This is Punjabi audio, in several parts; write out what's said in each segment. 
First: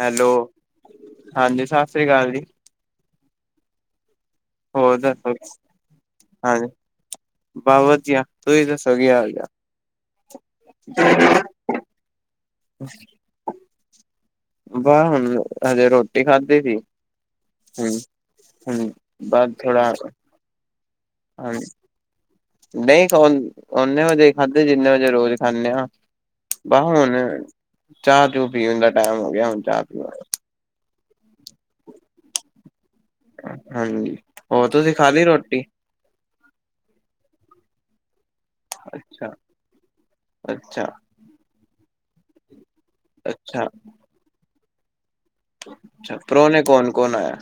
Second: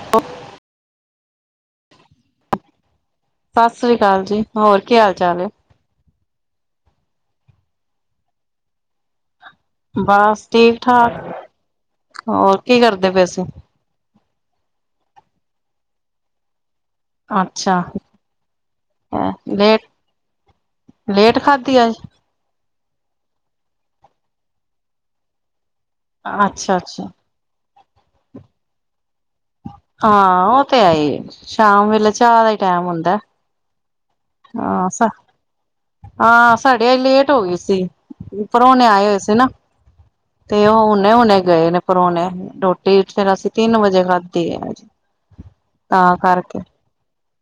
ਹੈਲੋ, ਹਾਂਜੀ ਸਤਿ ਸ਼੍ਰੀ ਅਕਾਲ ਜੀ। ਸਤਿ ਸ਼੍ਰੀ ਅਕਾਲ ਜੀ। ਹੋਰ ਕੀ ਹਾਲ ਦੱਸੋ? ਚਾਲ ਹੈ ਹਾਂਜੀ ਬ ਵਧੀਆ, ਤੁਸੀਂ ਦੱਸੋ ਕੀ ਹਾਲ ਚਾਲ ਬਸ ਠੀਕ-ਠਾਕ, ਹੋਰ ਕੀ ਕਰਦੇ ਪਏ ਸੀਂ? ਵਾਹ ਹੁਣ, ਹਜੇ ਰੋਟੀ ਖਾਧੀ ਸੀ ਅੱਛਾ ਹਮ-ਹਮ, ਬਾਅਦ ਲੇਟ ਥੋੜਾ ਲੇਟ ਹਾਂਜੀ ਖਾਧੀ ਅੱਜ? ਨਹੀਂ, ਓਨੇ ਵਜੇ ਖਾਧੀ, ਜਿੰਨੇ ਵਜੇ ਰੋਜ਼ ਖਾਂਦੇ ਆ ਅੱਛਾ ਬਾਹ ਅੱਛਾ ਹੁਣ ਚਾਹ ਚੂ ਪੀਣ ਦਾ ਟੇਮ ਹੋ ਗਿਆ, ਹੁਣ ਚਾਹ ਪੀ ਵ ਗੇ ਹਾਂ ਉਹ ਆਈ ਸ਼ਾਮ ਵੇਲੇ ਚਾਹ ਦਾ ਹੀ ਟੈਮ ਹੁੰਦਾ ਹਾਂਜੀ, ਹੋਰ ਹਾਂ ਤੁਸੀਂ ਸ ਖਾ ਲਈ ਰੋਟੀ? ਹਾਂ, ਸਾਡੇ ਅੱਜ ਲੇਟ ਹੋ ਗਈ ਸੀ, ਪਰੋਣੇ ਆਏ ਹੋਏ ਅੱਛਾ ਸੀ ਨਾ ਤੇ ਉਹ ਅੱਛਾ ਹੁਨੇ-ਹੁਨੇ ਗਏ ਨੇ ਪਰੁਣੇ, ਰੋਟੀ ਫਿਰ ਅਸੀ ਅੱਛਾ ਤਿੰਨ ਵਜੇ ਖ ਦੀ ਹ ਅੱਛਾ, ਪ੍ਰੋਣੇ ਕੌਣ-ਕੌਣ ਆਇਆ?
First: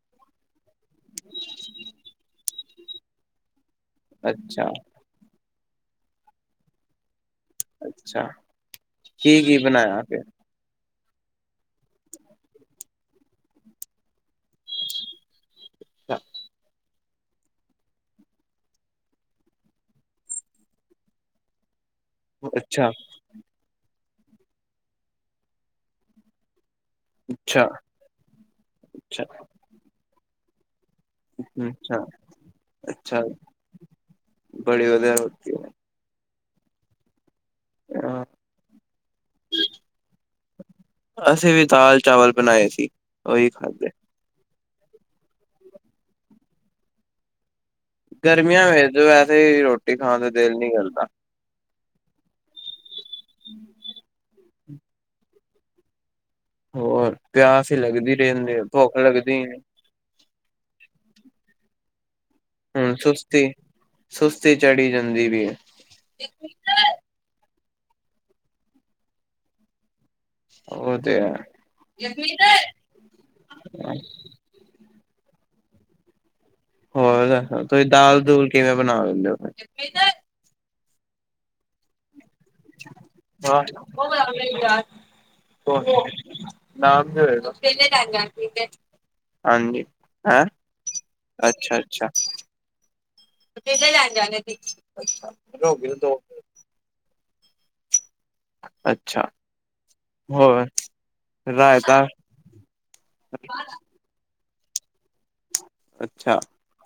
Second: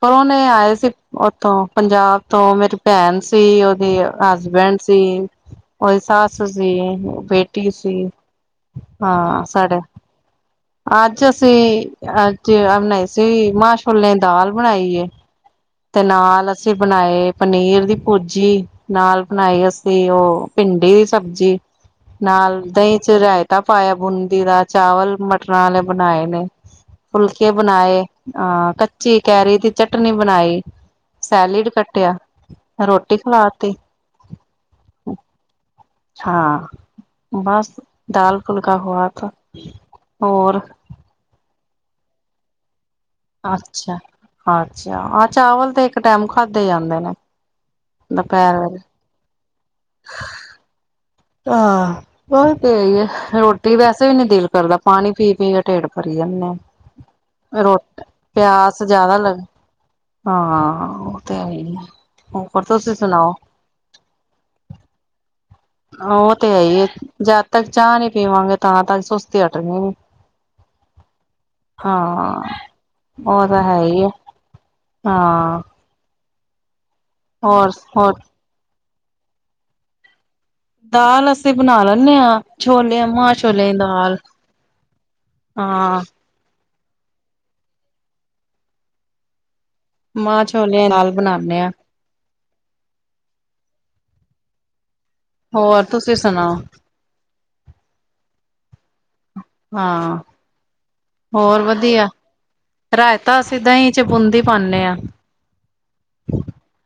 ਪ੍ਰੌਹਣੇ ਆਏ ਸੀ, ਉੱਥੋਂ ਪੰਜਾਬ ਤੋਂ ਮੇਰੀ ਭੈਣ ਸੀ, ਉਹਦੀ ਅੱਛਾ ਹਸਬੈਂਡ ਸੀ, ਉਹਦੀ ਸੱਸ ਸੀ, ਬੇ ਟੀ ਸੀ, ਅੱਛਾ ਕੀ ਹਾਂ ਕੀ ਸਾਡਾ ਬਣਾਇਆ ਫਿਰ ਅੱਜ਼ ਅਸੀਂ ਅੱਜ ਅ ਬਣਾਈ ਸੀ, ਮ ਛੋਲੇ ਦਾਲ ਬਣਾਈ ਏ ਤੇ ਨਾਲ ਅਸੀਂ ਬਣਾਏ ਪਨੀਰ ਦੀ ਭੂਰਜੀ ਨਾਲ ਬਣਾਈ, ਅਸੀਂ ਉਹ ਭਿੰਡੀ ਦੀ ਸਬਜ਼ੀ ਨਾਲ ਅੱਛਾ ਅੱਛਾ ਦਹੀਂ ਚ ਰਾਇਤਾ ਪਾਇਆ, ਬੂੰਦੀ ਦਾ ਚਾਵਲ ਮਟਰਾਂ ਵਾਲੇ ਬਣਾਏ ਨੇ ਫੁਲਕੇ ਅੱਛਾ ਬਣਾਏ, ਆ ਕੱਚੀ ਅੱਛਾ ਕੈਰੀ ਦੀ ਚਟਨੀ ਬਣਾਈ, ਸੈਲਿਡ ਕੱਟ ਅੱਛਾ ਕੁੱਟਿਆ, ਰੋਟੀ ਅੱਛਾ, ਖਾਲਤੀ ਬੜੀ ਵਧੀਆ ਰੋਟੀ ਹਾਂ, ਬਸ ਹਾਂ, ਦਾਲ-ਫੁਲਕਾ ਖੁਵਾਤਾ, ਹੋਰ? ਅਸੀਂ ਵੀ ਦਾਲ ਚਾਵਲ ਬਣਾਏ ਸੀ। ਉਹੀ ਖਾਧੇ, ਅੱਛਾ-ਅੱਛਾ, ਆਹ ਚਾਵਲ ਤੇ ਇੱਕ ਟਾਈਮ ਖਾਧੇ ਜਾਂਦੇ ਨੇ। ਦੁਪਹਿਰ ਗਰਮੀਆਂ ਵੇਲੇ ਵਿੱਚ ਤੇ ਵੈਸੇ ਹੀ ਰੋਟੀ ਖਾਣ ਦਾ ਦਿਲ ਨੀ ਕਰਦਾ ਹਹ ਬੱਸ ਉਈ ਆ ਰੋਟੀ ਵੈਸੇ ਵੀ ਨਹੀਂ ਦਿਲ ਨੀ ਕਰਦਾ, ਪਾਣੀ ਪੀ-ਪੀ ਕੇ ਢੇਡ ਭਰੀ ਜਾਨੇ ਹੋਰ ਆ ਪਿਆਸ ਹੀ ਰੋਟ, ਲੱਗਦੀ ਰਹਿੰਦੀ ਹੈ, ਪਿਆਸ ਭੁੱਖ ਜਿਆਦਾ ਲੱਗ ਲੱਗਦੀ ਨੀ, ਹਾਂ, ਉਹ ਤਾਂ ਹੇਈ ਆ ਹੁਣ ਸੁਸਤੀ-ਸੁਸਤੀ ਚੜੀ ਜਾਂਦੀ ਵੀ ਹੈ ਉਹ ਤੇ ਹੈ ਹੀ ਹੈ, ਜਦ ਤੱਕ ਚਾਹ ਨੀ ਪੀਵਾਂਗੇ ਤਾਂ ਤੱਕ ਸੁਸਤੀ ਹਟਣੀ ਨੀ। ਉਹ ਤੇ ਹੈ। ਹਾਂ, ਉਹ ਤਾਂ ਹੈ ਹੀ ਆ ਹਾਂ। ਹੋਰ? ਤੁਸੀਂ ਦਾਲ ਦੂਲ ਕਿਵੇਂ ਬਣਾ ਲੈਂਦੇ ਹੋ ਫ ਦਾਲ ਅਸੀਂ ਬਣਾ ਲੈਂਨੇ ਹਾਂ ਛੋਲਿਆ ਮਾਹ ਛੋਲੇ ਦੀ ਦਾਲ ਹਾਂ ਨਾਮ ਤੇ ਹੋਏਗਾ [inaudible] ਹਾਂਜੀ ਮਾਂ ਹੈਂ? ਛੋਲਿਆਂ ਦੀ ਦਾਲ ਬਣਾਉਦੇ ਹਾਂ ਅੱਛਾ-ਅੱਛਾ। [unintelligible] ਹੋਰ, ਤੁਸੀਂ ਸੁਣਾਓ? ਅੱਛਾ। ਹਾਂ, ਹੋਰ ਰਾਇਤਾ ਵਧੀਆ। ਰਾਇਤਾ ਅਸੀ ਦਹੀਂ 'ਚ ਬੂੰਦੀ ਪਾਉਂਦੇ ਹਾਂ। ਅੱਛਾ।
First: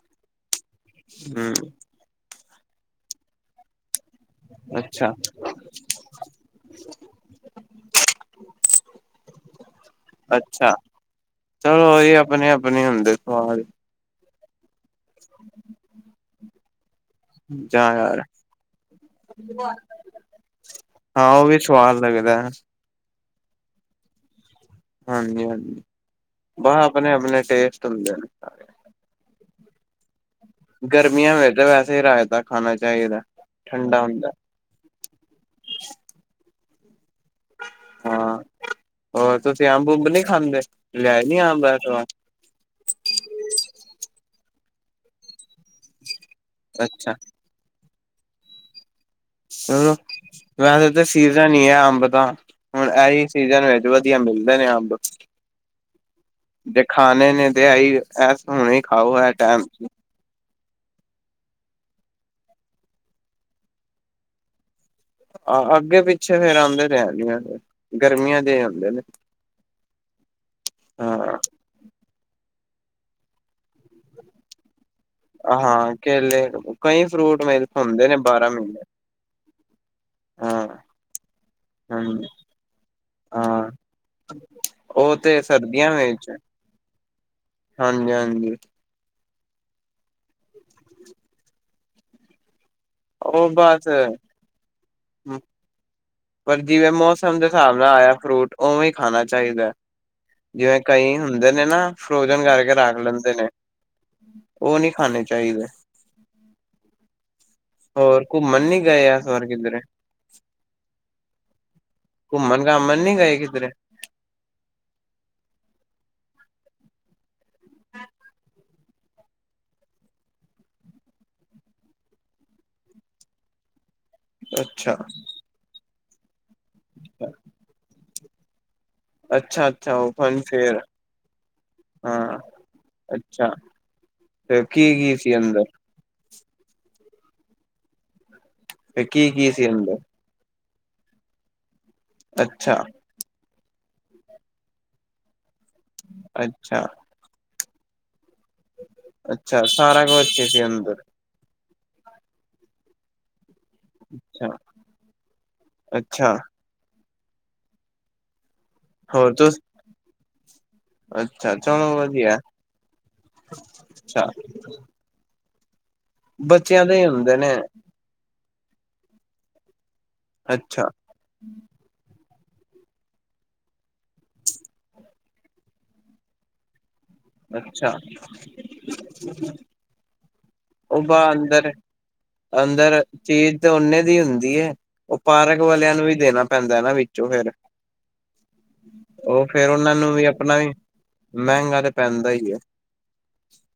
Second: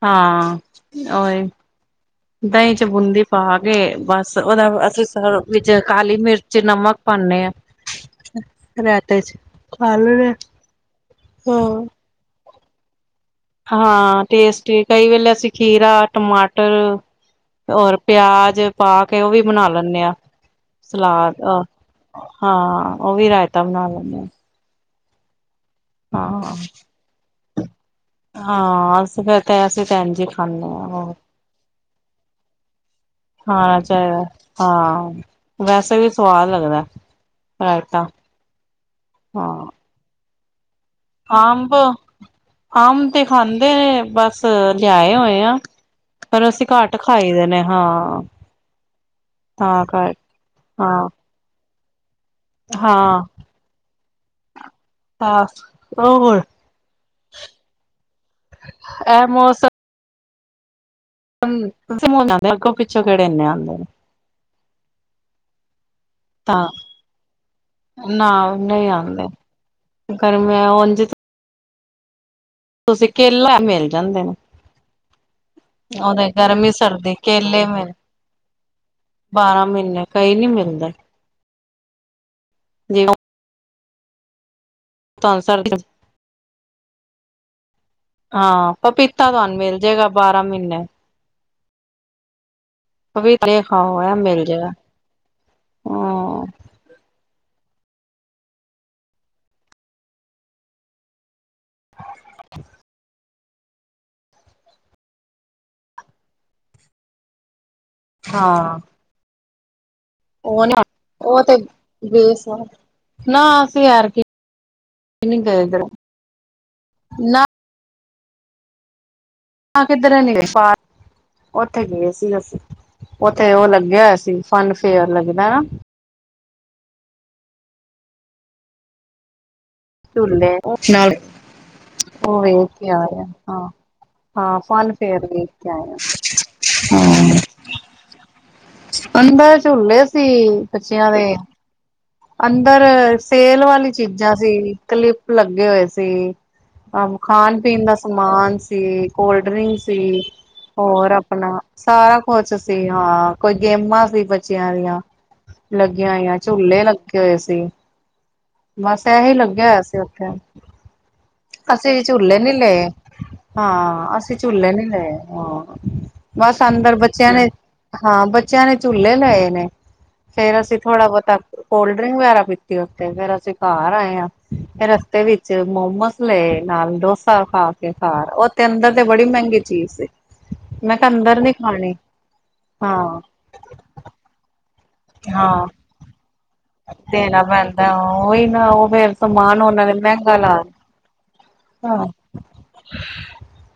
ਹਾਂ, ਓਹੀ ਹੂੰ ਦਹੀਂ ਚ ਬੂੰਦੀ ਪਾ ਕੇ ਬਸ ਉਹਦਾ ਅਸੀਂ ਅੱਛਾ ਵਿੱਚ ਕਾਲੀ-ਮਿਰਚ, ਨਮਕ ਪਾਉਨੇ ਆ। ਰਾਏਤੇ ਚ ਖਾ ਲੋ ਰੇ ਅੱਛਾ ਹੋਰ। ਚਲੋ ਇਹ ਆਪਣੇ-ਆਪਣੇ ਹੁੰਦੇ। ਹਾਂ, ਹਾਂਜੀ। [inaudible] ਹਾਂ ਟੇਸਟੀ, ਕਈ ਵੇਲੇ ਅਸੀਂ ਖੀਰਾ, ਟਮਾਟਰ ਜਾਂ ਹੋਰ ਯਾਰ ਪਿਆਜ ਪਾ ਕੇ ਉਹ ਵੀ ਬਣਾ ਲੈਂਨੇ ਆਂ। ਹਾਂ ਸਲਾਦ ਉਹ ਵੀ ਆਹ ਸਵਾਦ ਲੱਗਦਾ ਹੈ। ਹਾਂ, ਉਹ ਵੀ ਰਾਇਤਾ ਬਣਾ ਲੈਂਦੇ ਆਾਂ। ਹਾਂਜੀ, ਹਾਂਜੀ। ਹਾਂ, ਬਸ ਆਪਣੇ ਆਪਣੇ ਟੇਸਟ ਹੁੰਦੇ ਨੇ ਸਾਰੇ ਹਾਂ, ਅਸੀ ਫੇਰ, ਐ ਤੇ ਭੈਣਜੀ ਗਰਮੀਆਂ ਵਿੱਚ ਤਾਂ ਵੈਸੇ ਹੀ ਰਾਇਤਾ ਖਾਣਾ ਚਾਹੀਦਾ, ਖਾਣਾ ਠੰਡਾ ਚਾਹੀਦਾ ਹੁੰਦਾ। ਹਾਂ, ਵੈਸੇ ਵੀ ਸਵਾਦ ਲੱਗਦਾ। ਰਾਏਤਾ ਹਾਂ। ਖੁੰਬ ਨੀ ਖਾਂਦੇ। ਲਿਆਏ ਨੀ ਅੰਬ, ਇਸ ਵਾਰ ਅੰਬ ਤੇ ਖਾਂਦੇ ਨੇ ਬਸ ਲਿਆਏ ਹੋਏ ਆਂ। ਫੇਰ ਅਸੀਂ ਘੱਟ ਅੱਛਾ ਖਾਈ ਦੇ ਨੇ ਹਾਂ। ਤਾਂ ਚਲੋ, ਕਰ ਵੈਸੇ ਤੇ ਹਾਂ ਸੀਜ਼ਨ ਈ ਹੈ, ਅੰਬ ਦਾ ਹੁਣ ਹਾਂ ਐਹੀ ਸੀਜਨ ਵਿੱਚ ਵਧੀਆ ਮਿਲਦੇ ਨੇ ਅੰਬ। ਆ ਹੋਰ ਜੇ ਖਾਣੇ ਨੇ ਦੇ ਐ ਹੀ, ਐਸ ਹੁਣੇ ਖਾਓ ਇਹ ਹੈ ਟਾਈਮ ਮੌਸਮ ਅੱਗੋਂ ਪਿੱਛੋਂ ਕਿਹੜੇ ਇੰਨੇ ਆਉਂਦੇ ਨੇ। ਆਹ ਅੱਗੇ ਪਿੱਛੇ ਫੇਰ ਤਾਂ ਆਉਂਦੇ ਰਹਿਦੀ। ਗਰਮੀਆਂ ਦੇ ਆਉਂਦੇ ਨੇ ਗਰਮੀ ਐ ਉੰਝ ਤੇ ਹਾਂ ਤੁਸੀਂ ਕੇਲਾ, ਮਿਲ ਜਾਂਦੇ ਨੇ। ਹਾਂ, ਹਾਂ, ਉਹਦੇ ਕੇਲੇ, ਗਰਮੀ ਕਈ ਸਰਦੀ ਫਰੂਟ ਕੇਲੇ ਮਿਲ ਹੋਂਦੇ ਨੇ ਬਾਰਾਂ ਮਹੀਨੇ ਬਾਰਾਂ ਮਹੀਨੇ, ਕਈ ਨੀ ਮਿਲਦੇ। ਹਾਂਜੀ ਜਿਵੇਂ ਹਾਂ, ਉਹ ਤੇ ਤੁਹਾਨੂੰ ਸਰਦੀ ਸਰਦੀਆਂ ਵਿਚ ਹਾਂਜੀ, ਹਾਂਜੀ ਹਾਂ, ਪਪੀਤਾ ਤੁਹਾਨੂੰ ਮਿਲ ਜਾਏਗਾ, ਬਾਰਾਂ ਮਹੀਨੇ ਉਹ ਬਸ ਖਾਮ ਹੋਆ ਮਿਲ ਜਾਏਗਾ ਪਰ ਜਿਵੇਂ-ਮੌਸਮ ਦੇ ਹਿਸਾਬ ਨਾਲ ਆਇਆ ਫਰੂਟ, ਉਵੇਂ ਹੀ ਖਾਣਾ ਚਾਹੀਦਾ। ਜਿਵੇਂ-ਕਈ ਹੁੰਦੇ ਨੇ ਨਾ ਫਰੋਜਨ ਕਰਕੇ ਰੱਖ ਲੈਂਦੇ ਨੇ। ਉਹ ਨਹੀਂ ਖਾਣੇ ਚਾਹੀਦੇ। ਹੋਰ ਘੁੰਮਨ ਹਾਂ ਨੀ ਗਏ ਐਸ ਵਾਰ ਕਿਧਰੇ ਉਹ, ਉਹ ਤੇ ਬੇਸ ਐ, ਘੁੰਮਣ ਘਾਮਣ ਨੀ ਗਏ ਨਾ ਕਿਧਰੇ ਅਸੀਂ ਐਦਕੀ ਔ ਨੀ ਗਏ ਇਧਰ, ਨਾ ਕਿੱਧਰ ਨੀ ਗਏ--ਉੱਥੇ ਗਏ ਸੀ ਅਸੀਂ, ਉੱਥੇ ਉਹ ਲੱਗਿਆ ਹੋਯਾ ਸੀ ਤੇ ਅੱਛਾ ਫਨ-ਫੇਅਰ ਲੱਗਦਾ ਨਾ। ਅੱਛਾ। ਅੱਛਾ-ਅੱਛਾ ਓਪਨ ਝੂਲੇ, ਫੇਅਰ ਉਸ ਨਾਲ ਹਾਂ ਉਹ ਵੇਖ ਕੇ ਆਏ ਆ। ਅੱਛਾ ਹਾਂ, ਹਾਂ, ਤੇ ਫਨ- ਕੀ-ਕੀ ਫੇਅਰ ਸੀ ਵੇਖ ਅੰਦਰ ਕੇ ਆਏ ਆਂ। ਹਾਂ, ਤੇ ਕੀ-ਕੀ ਅੰਦਰ ਸੀ ਝੂਲੇ ਸੀ, ਬੱਚਿਆਂ ਦੇ ਅੰਦਰ ਸੇਲ ਵਾਲੀ ਚੀਜ਼ਾਂ ਸੀ, ਕਲਿਪ ਲੱਗੇ ਹੋਏ ਸੀ। ਅੱਛਾ-ਅੱਛਾ ਅੱਛਾ ਖਾਣ-ਪੀਣ ਦਾ ਸਮਾਨ ਸੀ, ਕੋਲਡ ਅੱਛਾ ਡਰਿੰਕ ਸਾਰਾ ਸੀ, ਕੁਛ ਸੀ ਅੰਦਰ ਹੋਰ ਆਪਣਾ ਸਾਰਾ ਕੁਛ ਸੀ ਹਾਂ। ਕੋਈ ਗੇਮਾਂ ਸੀ ਅੱਛਾ-ਅੱਛਾ ਬੱਚਿਆਂ ਦੀਆਂ, ਲੱਗੀਆਂ ਹੋਈਆਂ ਝੂਲੇ ਲੱਗੇ ਲੱਗੇ ਹੋਏ ਸੀ, ਬਸ ਇਹੀ ਹੋਰ ਤੁਸ ਲੱਗਿਆ ਹੋਇਆ ਸੀ ਉੱਥੇ। ਅੱਛਾ ਚਲੋ ਅਸੀਂ ਵਧੀਆ ਝੂਲੇ ਨੀ ਲੇ। ਹਾਂ ਅੱਛਾ ਅਸੀਂ ਝੂਲੇ ਨੀ ਲਏ ਹਾਂ, ਬਸ ਅੰਦਰ ਬੱਚਿਆਂ ਨੇ ਹਾਂ ਬੱਚਿਆਂ ਨੇ ਝੂਲੇ ਲਏ ਨੇ, ਫੇਰ ਅਸੀਂ ਥੋੜ੍ਹਾ ਬੋਤਾ ਕੋਲਡ ਡਰਿੰਕ ਵਗੈਰਾ ਪੀਤੀ ਉਥੇ ਫੇਰ ਅਸੀਂ ਘਰ ਆਏ ਆ, ਫਿਰ ਰਸਤੇ ਵਿੱਚ ਮੋਮੋਸ ਲੇ ਨਾਲ ਡੋਸਾ ਖਾ ਕੇ ਅੱਛਾ-ਅੱਛਾ ਘਰ ਆਏ, ਉਥੇ ਅੰਦਰ ਤੇ ਬੜੀ ਮਹਿੰਗੀ ਚੀਜ਼ ਸੀ। ਮੈਂ ਕਿਹਾ ਉਦਾ ਨੀ ਅੰਦਰ- ਖਾਣੀ ਅੰਦਰ ਹਾਂ ਚੀਜ਼ ਤੇ ਓਨੇ ਦੀ ਹੁੰਦੀ ਐ, ਉਹ ਪਾਰਕ ਹਾਂ ਵਾਲਿਆਂ ਨੂੰ ਵੀ ਦੇਣਾ ਪੈਂਦਾ। ਨਾਲੇ ਵਿੱਚੋਂ ਦੇਣਾ ਫਿਰ, ਪੈਂਦਾ ਉਹੀ ਨਾ ਉਹ ਫੇਰ ਉਹ ਸਮਾਨ ਫੇਰ ਨੇ ਉਹਨਾਂ ਨੂੰ ਵੀ ਮਹਿੰਗਾ ਲਾ ਆਪਣਾ ਵੀ ਮਹਿੰਗਾ ਤੇ ਪੈਂਦਾ ਈ ਐ।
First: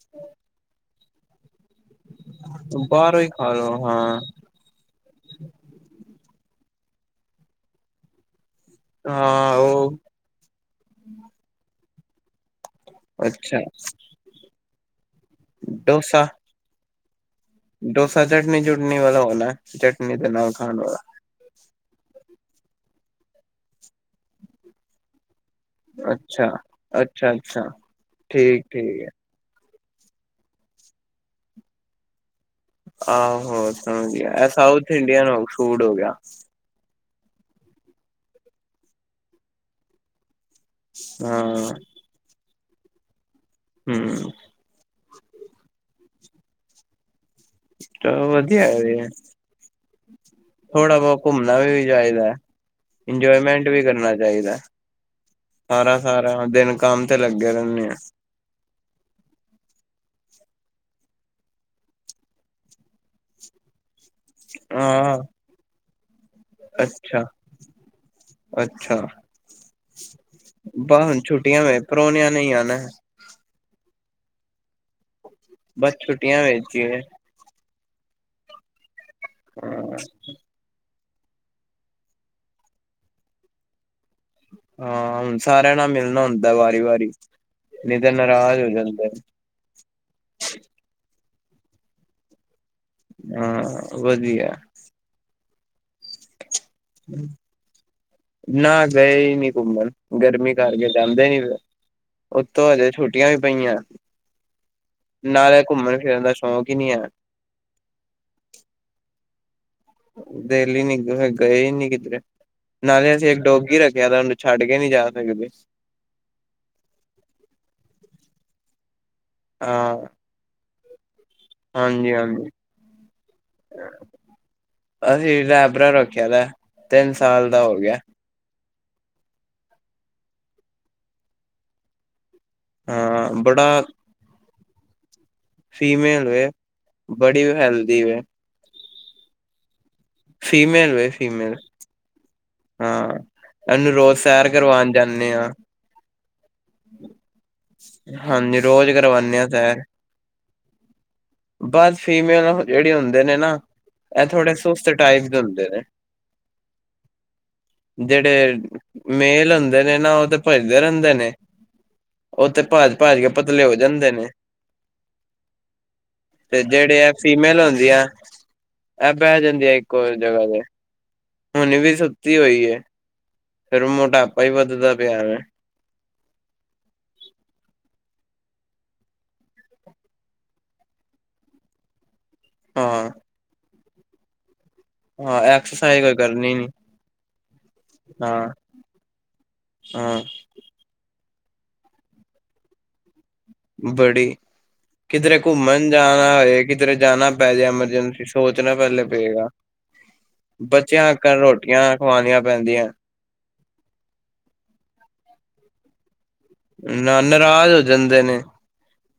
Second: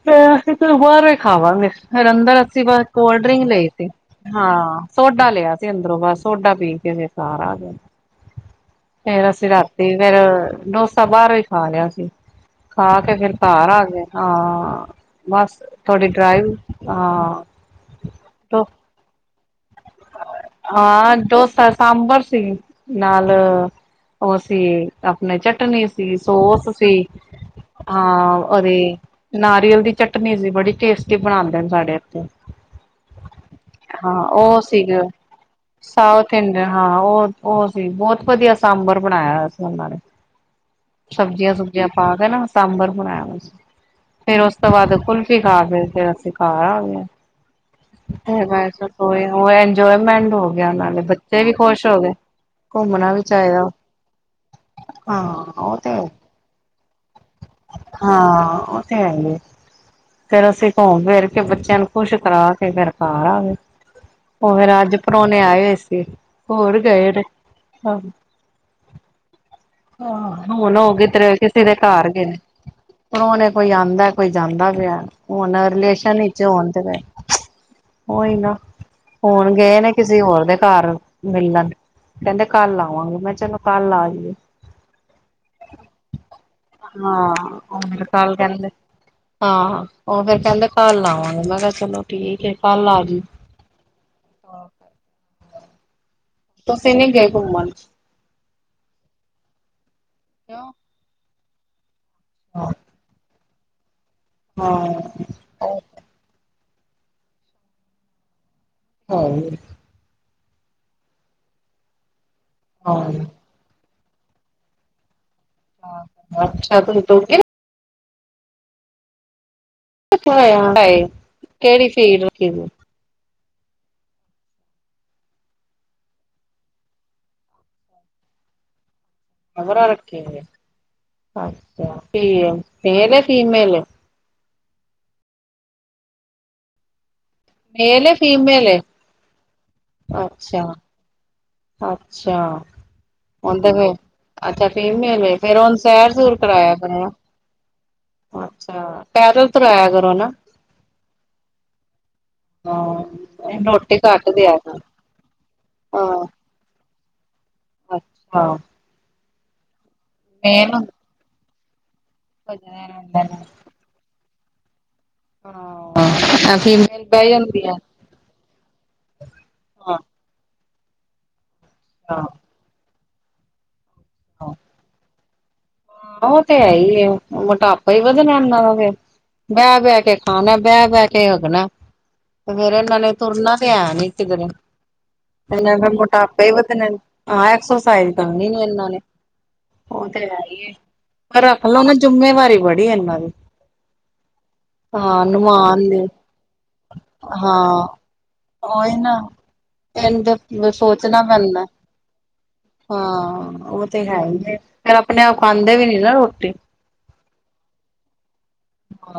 ਹੋਰ ਅਸੀਂ ਬਾਹਾਰ ਈ ਖਾਵਾਂਗੇ। ਫਿਰ ਅੰਦਰ ਅਸੀਂ ਬਸ ਬਾਹਰੋਂ ਕੋਲਡ ਹੀ ਡ੍ਰਿੰਕ ਖਾ ਲਈ ਲੋ ਸੀ ਹਾਂ। ਸੋਡਾ ਲਿਆ ਸੀ ਅੰਦਰੋਂ ਬਸ, ਸੋਡਾ ਪੀ ਕੇ ਫੇਰ ਘਾਰ ਆ ਗਿਆ। ਫੇਰ ਅਸੀਂ ਹਾਂ-ਹਾਂ ਰਾਤੀ ਉਹ ਫੇਰ ਡੋਸਾ ਬਾਹਰੋਂ ਹੀ ਖਾ ਲਿਆ ਸੀ। ਖਾ ਕੇ ਫਿਰ ਅੱਛਾ ਘਰ ਆ ਗੇ ਹਾਂ, ਬਸ ਥੋੜੀ ਡੋਸਾ ਡਰਾਈਵ ਹਾਂ ਡੋਸਾ ਚਟਨੀ- ਚੁਟਨੀ ਵਾਲਾ ਹੋਣਾ, ਚਟਨੀ ਦੇ ਨਾਲ ਖਾਣ ਵਾਲਾ। ਹਾਂ ਡੋਸਾ ਸਾਂਬਰ ਸੀ ਨਾਲ, ਉਹ ਸੀ ਆਪਣੀ ਚਟਨੀ ਸੀ, ਅੱਛਾ ਸੋਸ ਸੀ, ਅੱਛਾ ਅੱਛਾ ਹਾਂ ਠੀਕ ਔਰ ਠੀਕ ਹੈ ਨਾਰੀਅਲ ਦੀ ਚਟਨੀ ਸੀ ਬੜੀ ਟੇਸਟੀ ਬਣਾਦੇਣ ਨੇ ਸਾਡੇ ਇੱਥੇ। ਆਹੋ ਸਮਝ ਗਿਆ ਐ ਸਾਊਥ ਗਿਆ ਇੰਡੀਅਨ ਫੂਡ ਹੋ ਗਿਆ ਸਾਊਥ ਇੰ ਡਿਆ ਹਾਂ ਉਹ- ਉਹ ਸੀ ਬਹੁਤ ਵਧੀਆ ਸਾਂਬਰ ਬਣਾਇਆ ਹੋਇਆ ਸੀ ਉਹਨਾਂ ਨੇ। ਹਾਂ ਸਬਜ਼ੀਆਂ- ਸੁਬਜੀਆਂ ਪਾ ਕੇ ਨਾ ਸਾਂਬਰ ਬਣਾਇਆ ਹੋਇਆ ਸੀ। ਹੂੰ ਫੇਰ ਉਸ ਤੋਂ ਬਾਅਦ ਕੁਲਫ਼ੀ ਖਾ ਕੇ ਫੇਰ ਅਸੀਂ ਘਰ ਆ ਗਏ ਆ। ਚਲੋ ਵਧੀਆ ਵੈਸ ਹੈ ਵੀ, ਕੋਈ, ਹੋ ਇੰਜੋਏਮੈਂਟ ਹੋ ਗਿਆ ਥੋੜਾ ਨਾਲੇ ਬਹੁਤ ਬੱਚੇ ਵੀ ਘੁੰਮਣਾ ਖੁਸ਼ ਹੋ ਗੇ। ਚਾਹੀਦਾ ਹੈ, ਇੰਜੋਏਮੈਂਟ ਵੀ ਕਰਨਾ ਚਾਹੀਦਾ। ਹਾਂ ਉਹ ਤੇ ਸਾਰਾ -ਸਾਰਾ ਦਿਨ ਕੰਮ ਤੇ ਲੱਗੇ ਰਹਿੰਨੇ ਆ। ਹਾਂ ਓ ਤੇ ਹੈ ਈ ਏ। ਫੇਰ ਅਸੀਂ ਘੁੰਮ ਫਿਰ ਕੇ ਬੱਚਿਆਂ ਨੂੰ ਖੁਸ਼ ਕਰਾ ਕੇ ਫੇਰ ਘਾਰ ਆ ਗੇ। ਉਹ ਫਿਰ ਅੱਜ ਹਾਂ ਪਰੋਣੇ ਆਏ ਹੋਏ ਸੀ। ਹੁਣ ਗੇ ਨੇ, ਅੱਛਾ ਆਹੋ। ਅੱਛਾ ਹਾ, ਹੁਣ ਹੋ ਬਸ ਗੇ ਹੁਣ ਤੇਰੇ ਆਏ ਸੀ ਛੁੱਟੀਆਂ ਤੇਰੇ ਘਰ ਵਿੱਚ ਘਰ ਗਏ ਪ੍ਰੋਹਣਿਆਂ ਨੇ, ਹੀ ਆਣਾ ਹੁਣ ਉਨ ਕੋਈ ਆਉਂਦਾ ਕੋਈ ਜਾਂਦਾ ਪਿਆ। ਹੁਣ ਬਸ ਅਗਲੇ ਛੁੱਟੀਆਂ ਸ਼ਨੀਚਰ ਹੁਣ ਵਿੱਚ ਤੇ ਹੀ ਗੇ। ਉਹੀ ਨਾ, ਹੋਣ ਗਏ ਨੇ ਹਾਂ ਕਿਸੇ ਹੋਰ ਦੇ ਘਰ ਮਿਲਣ, ਕਹਿੰਦੇ ਕੱਲ ਆਵਾਂਗੇ ਮੈਂ ਚਲੋ ਕੱਲ ਆ ਜੀਓ। ਹਾਂ ਹੁਣ ਸਾਰਿਆਂ ਨਾਲ ਮਿਲਣਾ ਹੁੁੰਦ ਹਾਂ ਉਹ ਫਿਰ ਕੱਲ ਹੋ ਕਹਿੰਦੇ, ਜਾਂਦਾ ਹਾਂ ਉਹ ਫੇਰ ਕਹਿੰਦੇ ਕੱਲ ਆਵਾਂ ਗੇ, ਮੈਂ ਕਿਹਾ ਚਲੋ ਠੀਕ ਏ ਕੱਲ ਆ ਜੀਓ। ਹਾਂ, ਵਧੀਆ। ਤੁਸੀਂ ਨੀ ਗਏ ਘੁੰਮਣ? ਨਾ ਗਏ ਨੀ ਘੁੰਮਣ, ਗਰਮੀ ਕਿਉਂ ਕਰਕੇ ਜਾਂਦੇ ਨੀ। ਉਤੋਂ ਹਜੇ ਛੁੱਟੀਆਂ ਵੀ ਪਈਆਂ। ਹਾ ਨਾਲੇ ਘੁੰਮਣ-ਫਿਰਨ ਦਾ ਸ਼ੌਕ ਹੀ, ਨਹੀਂ ਐ। ਹਾਂ ਦਿੱਲ‌ ਈ ਨੀ, ਗਏ ਨੀ ਕਿਤੇ ਨਾਲੇ ਅਸੀਂ ਇੱਕ ਡੋਗੀ ਰੱਖ ਯਾਰਾਂ ਨੂੰ ਛੱਡ ਕੇ ਨਹੀਂ ਜਾ ਸਕਦੇ। ਆ ਅੱਛਾ, ਤੁਹੀ ਤੁਰਗੇ? ਆਂ ਕਿੱਥੋਂ ਆਇਆ ਆ ਏ? ਹਾਂਜੀ-ਹਾਂਜੀ। ਅਸੀਂ ਲੈਬਰਾ ਰੋੱਖਿਆ ਦਾ, ਤਿੰਨ ਸਾਲ ਦਾ ਹੋਗਿਆ। ਲੈਬਰਾਂ ਰੱਖਿਆ ਹੋਇਆ, ਅੱਛਾ ਫ ਮੇਲ ਆ ਹਾਂ ਫੀਮੇਲ ਬੜਾ ਏ? ਫੀਮੇਲ ਵੇ ਬੜੀ ਹੈਲਦੀ ਮੇਲ ਏ ਵੇ। ਫੀਮੇਲ ਏ? ਅੱਛਾ ਫੀਮੇਲ ਵੇ, ਫੀਮੇਲ। ਅੱਛਾ। ਹਾਂ ਉਹਨ ਤੇ ਇਹਨੂੰ ਫਿਰ, ਰੋਜ਼ ਸੈਰ ਅੱਛਾ ਕਰਵਾਉਣ ਫੀਮੇਲ ਜਾਂਦੇ ਏ, ਹਾਂ ਫਿਰ ਉਹਨੂੰ ਸੈਰ-ਸੂਰ ਕਰਾਇਆ ਕਰੋ ਨਾ। ਹਾਂਜੀ ਰੋਜ਼ ਅੱਛਾ, ਕਰਵਾਨੇ ਆ ਪੈਦਲ ਸੈਰ ਤੁਰਾਇਆ ਕਰੋ ਨਾ। ਬਸ ਫੀਮੇਲ ਜਿਹੜੇ ਹਾਂ ਹੁੰਦੇ ਨੇ, ਨਾ ਰੋਟੀ ਐ ਘੱਟ ਥੋੜੇ ਦਿਆ ਕਰ ਸੁਸਤ ਟਾਈਪ ਦੇ ਹੁੰਦੇ ਨੇ। ਹਾਂ ਅੱਛਾ ਜਿਹੜੇ ਮੇਲ ਹੁੰਦੇ ਨੇ ਨਾ, ਉਹ ਤੇ ਮੇਨ ਭੱਜਦੇ ਰਹਿੰਦੇ ਨੇ। ਉਹ ਤੇ ਭਾਜ-ਭਾਜ ਕੇ ਪਤਲੇ ਹੋ ਜਾਂਦੇ ਨੇ। ਹਾਂ ਤੇ ਜਿਹੜੇ ਫੀਮੇਲ ਆ ਬਹਿ ਫੀਮੇਲ ਜਾਂਦੀਆਂ ਹੁੰਦੀਆ, ਐ ਬਹਿ ਜਾਂਦੀਆ ਇੱਕ ਹਾਂ ਹੋ ਜਗ੍ਹਾ ਤੇ। ਹੁਣੀ ਵੀ ਹਾਂ ਸੁੱਤੀ ਹੋਈ ਏ, ਫਿਰ ਮੋਟਾਪਾ ਹੀ ਵੱਧਦਾ ਪਿਆ ਵੇ। ਆ ਉਹ ਤੇ ਹੈਹੀ ਏ, ਮ੍ਹੋਟਾਪਾ ਹੀ ਵਧਣਾ ਇਹਨਾਂ ਦਾ ਫਿਰ। ਬਹਿ-ਬਹਿ ਕੇ ਖਾਣਾ ਬਹਿ-ਬਹਿਕੇ ਹਗਣਾ। ਤੇ ਫੇਰ, ਇਹਨਾਂ ਹਾਂ ਨੇ ਤੁਰਨਾ ਤੇ ਹੈ ਨੀ ਕਿਧਰੇ। ਹਾਂ ਫਿਰ ਐਕਸਰਸਾਈਜ਼ ਕੋਈ ਮੋਟਾਪੇ ਈ ਕਰਨੀ ਨੀ ਵੱਧਣੇਨ, ਹਾਂ, ਐਕਸਰਸਾਈਜ਼ ਕਰਨੀ ਹਾਂ ਨੀ ਇਹਨਾਂ ਨੇ। ਉਹ ਹਾਂ। ਤੇ ਹੈ ਹੀ ਏ ਪਰ ਰੱਖ ਲਓ ਨਾ, ਜੁੰਮੇਵਾਰੀ ਬੜੀ ਏ ਇਹਨਾਂ ਦੀ। ਬੜੀ। ਹਾਂ ਕਿਧਰੇ ਘੁੰਮਣ ਨਿਭਾਣ ਦੀ ਜਾਣਾ ਹੋਏ, ਕਿਧਰੇ ਜਾਣਾ ਪੈਜੇ ਹਾਂ ਐਮਰਜੈਂਸੀ ਸੋਚਣਾ ਪਹਿਲੇ ਪਏਗਾ। ਇਹਨ ਤੇ ਬੱਚਿਆਂ ਸੋਚਣਾ ਅਕਣ ਪੈਂਦਾ, ਰੋਟੀਆਂ ਖਵਾਣੀਆਂ ਪੈਂਦੀਆਂ ਹਾਂ, ਓ ਤੇ ਹੈਹੀ ਏ, ਫਿਰ ਅਪਣੇ-ਆਪ ਖਾਂਦੇ ਵੀ ਨੀ ਨਾ ਰੋਟੀ। ਨਾਂ, ਨਰਾਜ਼ ਹੋ ਜਾਂਦੇ ਨੇ,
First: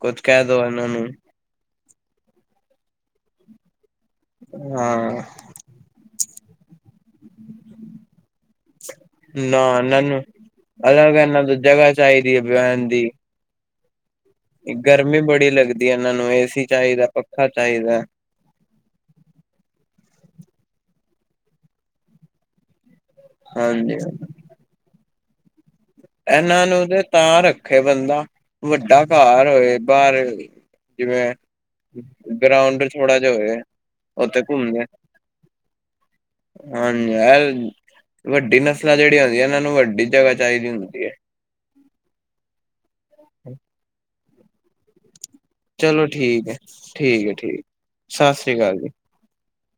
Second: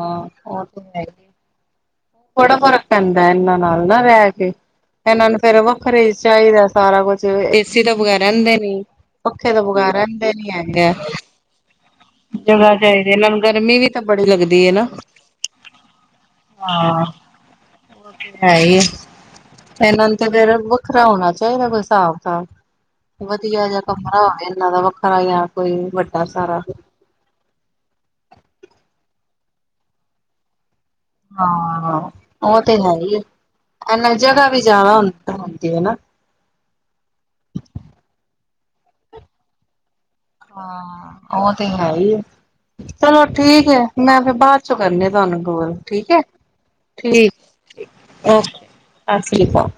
ਕੁੱਛ ਕਹਿਦੋ ਉਹ ਤੇ ਇਹਨਾਂ ਹੈ ਨੂੰ। ਹੀ ਬੜਾ ਫਰਕ ਪੈਂਦਾ ਇਹਨਾਂ ਨਾਲ ਨਾ ਰਹਿ ਕੇ, ਹਾਂ ਇਹਨਾਂ ਨੂੰ ਫੇਰ ਵੱਖਰੇ ਈ ਚਾਹੀਦਾ ਸਾਰਾ ਕੁਛ, ਏਸੀ ਤੋ ਬਗੈਰਾ ਰਹਿੰਦੇ ਨੀ। ਪੱਖੇ ਤੋ ਨਾ ਬਗੈਰ ਇਹਨਾਂ ਨੂੰ ਰਹਿੰਦੇ ਨੀ ਹੈਗੇ, ਅਲੱਗ ਇਹਨਾਂ ਤੋਂ ਜਗ੍ਹਾ ਚਾਹੀਦੀ ਹੈ ਜਗ੍ਹਾ ਬਹਿਣ ਦੀ ਚਾਹੀਦੇ ਇਹਨਾਂ ਨੂੰ ਗਰਮੀ ਵੀ ਬੜੀ ਲੱਗ ਗਰਮੀ ਬੜੀ ਲੱਗਦੀ ਏ ਇਹਨਾਂ ਨੂੰ, ਏਸੀ ਚਾਹੀਦਾ, ਪੱਖਾ ਚਾਹੀਦਾ। ਹੈਹੀਏ, ਇਹਨਾਂ ਨੂੰ ਤੇ ਫੇਰ ਵੱਖਰਾ ਹੋਣਾ ਚਾਹੀਦਾ ਕੋਈ ਹਿਸਾਬ-ਕਤਾਬ। ਵਧੀਆ ਜੇਆ ਹਾਂਜੀ ਕਮਰਾ ਹੋਵੇ ਇਹਨਾਂ ਦਾ ਵੱਖਰਾ ਜੇਆ, ਇਹਨਾਂ ਨੂੰ ਤੇ ਤਾਂ ਰੱਖੇ ਬੰਦਾ, ਵੱਡਾ ਘਰ ਹੋਏ ਬਾਹਰ, ਜਿਵੇਂ ਹਾਂ ਗਰਾਊਂਡ ਥੋੜਾ ਜਿਹਾ ਹੋਵੇ, ਐਨਾਂ ਜਗ੍ਹਾ ਵੀ ਜ਼ਿਆਦਾ ਹੁੰ ਹੁੰਦੀ ਹਨਾ, ਹਾਂਜੀ ਯਾਰ ਵੱਡੀ ਨਸਲਾਂ ਜਿਹੜੀਆਂ ਹੁੰਦੀਆਂ ਨੇ, ਇਹਨਾਂ ਨੂੰ ਵੱਡੀ ਜਗ੍ਹਾ ਚਾਹੀਦੀ ਹੁੰਦੀ, ਹੈ ਉਹ ਤੇ ਹੈ ਹੀ ਆ, ਚਲੋ ਠੀਕ ਹੈ, ਮੈਂ ਫਿਰ ਬਾਅਦ ਚੋਂ ਕਰਨੀ ਆ ਤੁਹਾਨੂੰ, ਹੋਰ ਠੀਕ ਏ ਠੀਕ -ਠੀਕ ਸਤਿ ਸ੍ਰੀ ਓਕੇ ਅਕਾਲ ਜੀ। ਸਤ ਸ਼੍ਰੀਕਾਲ।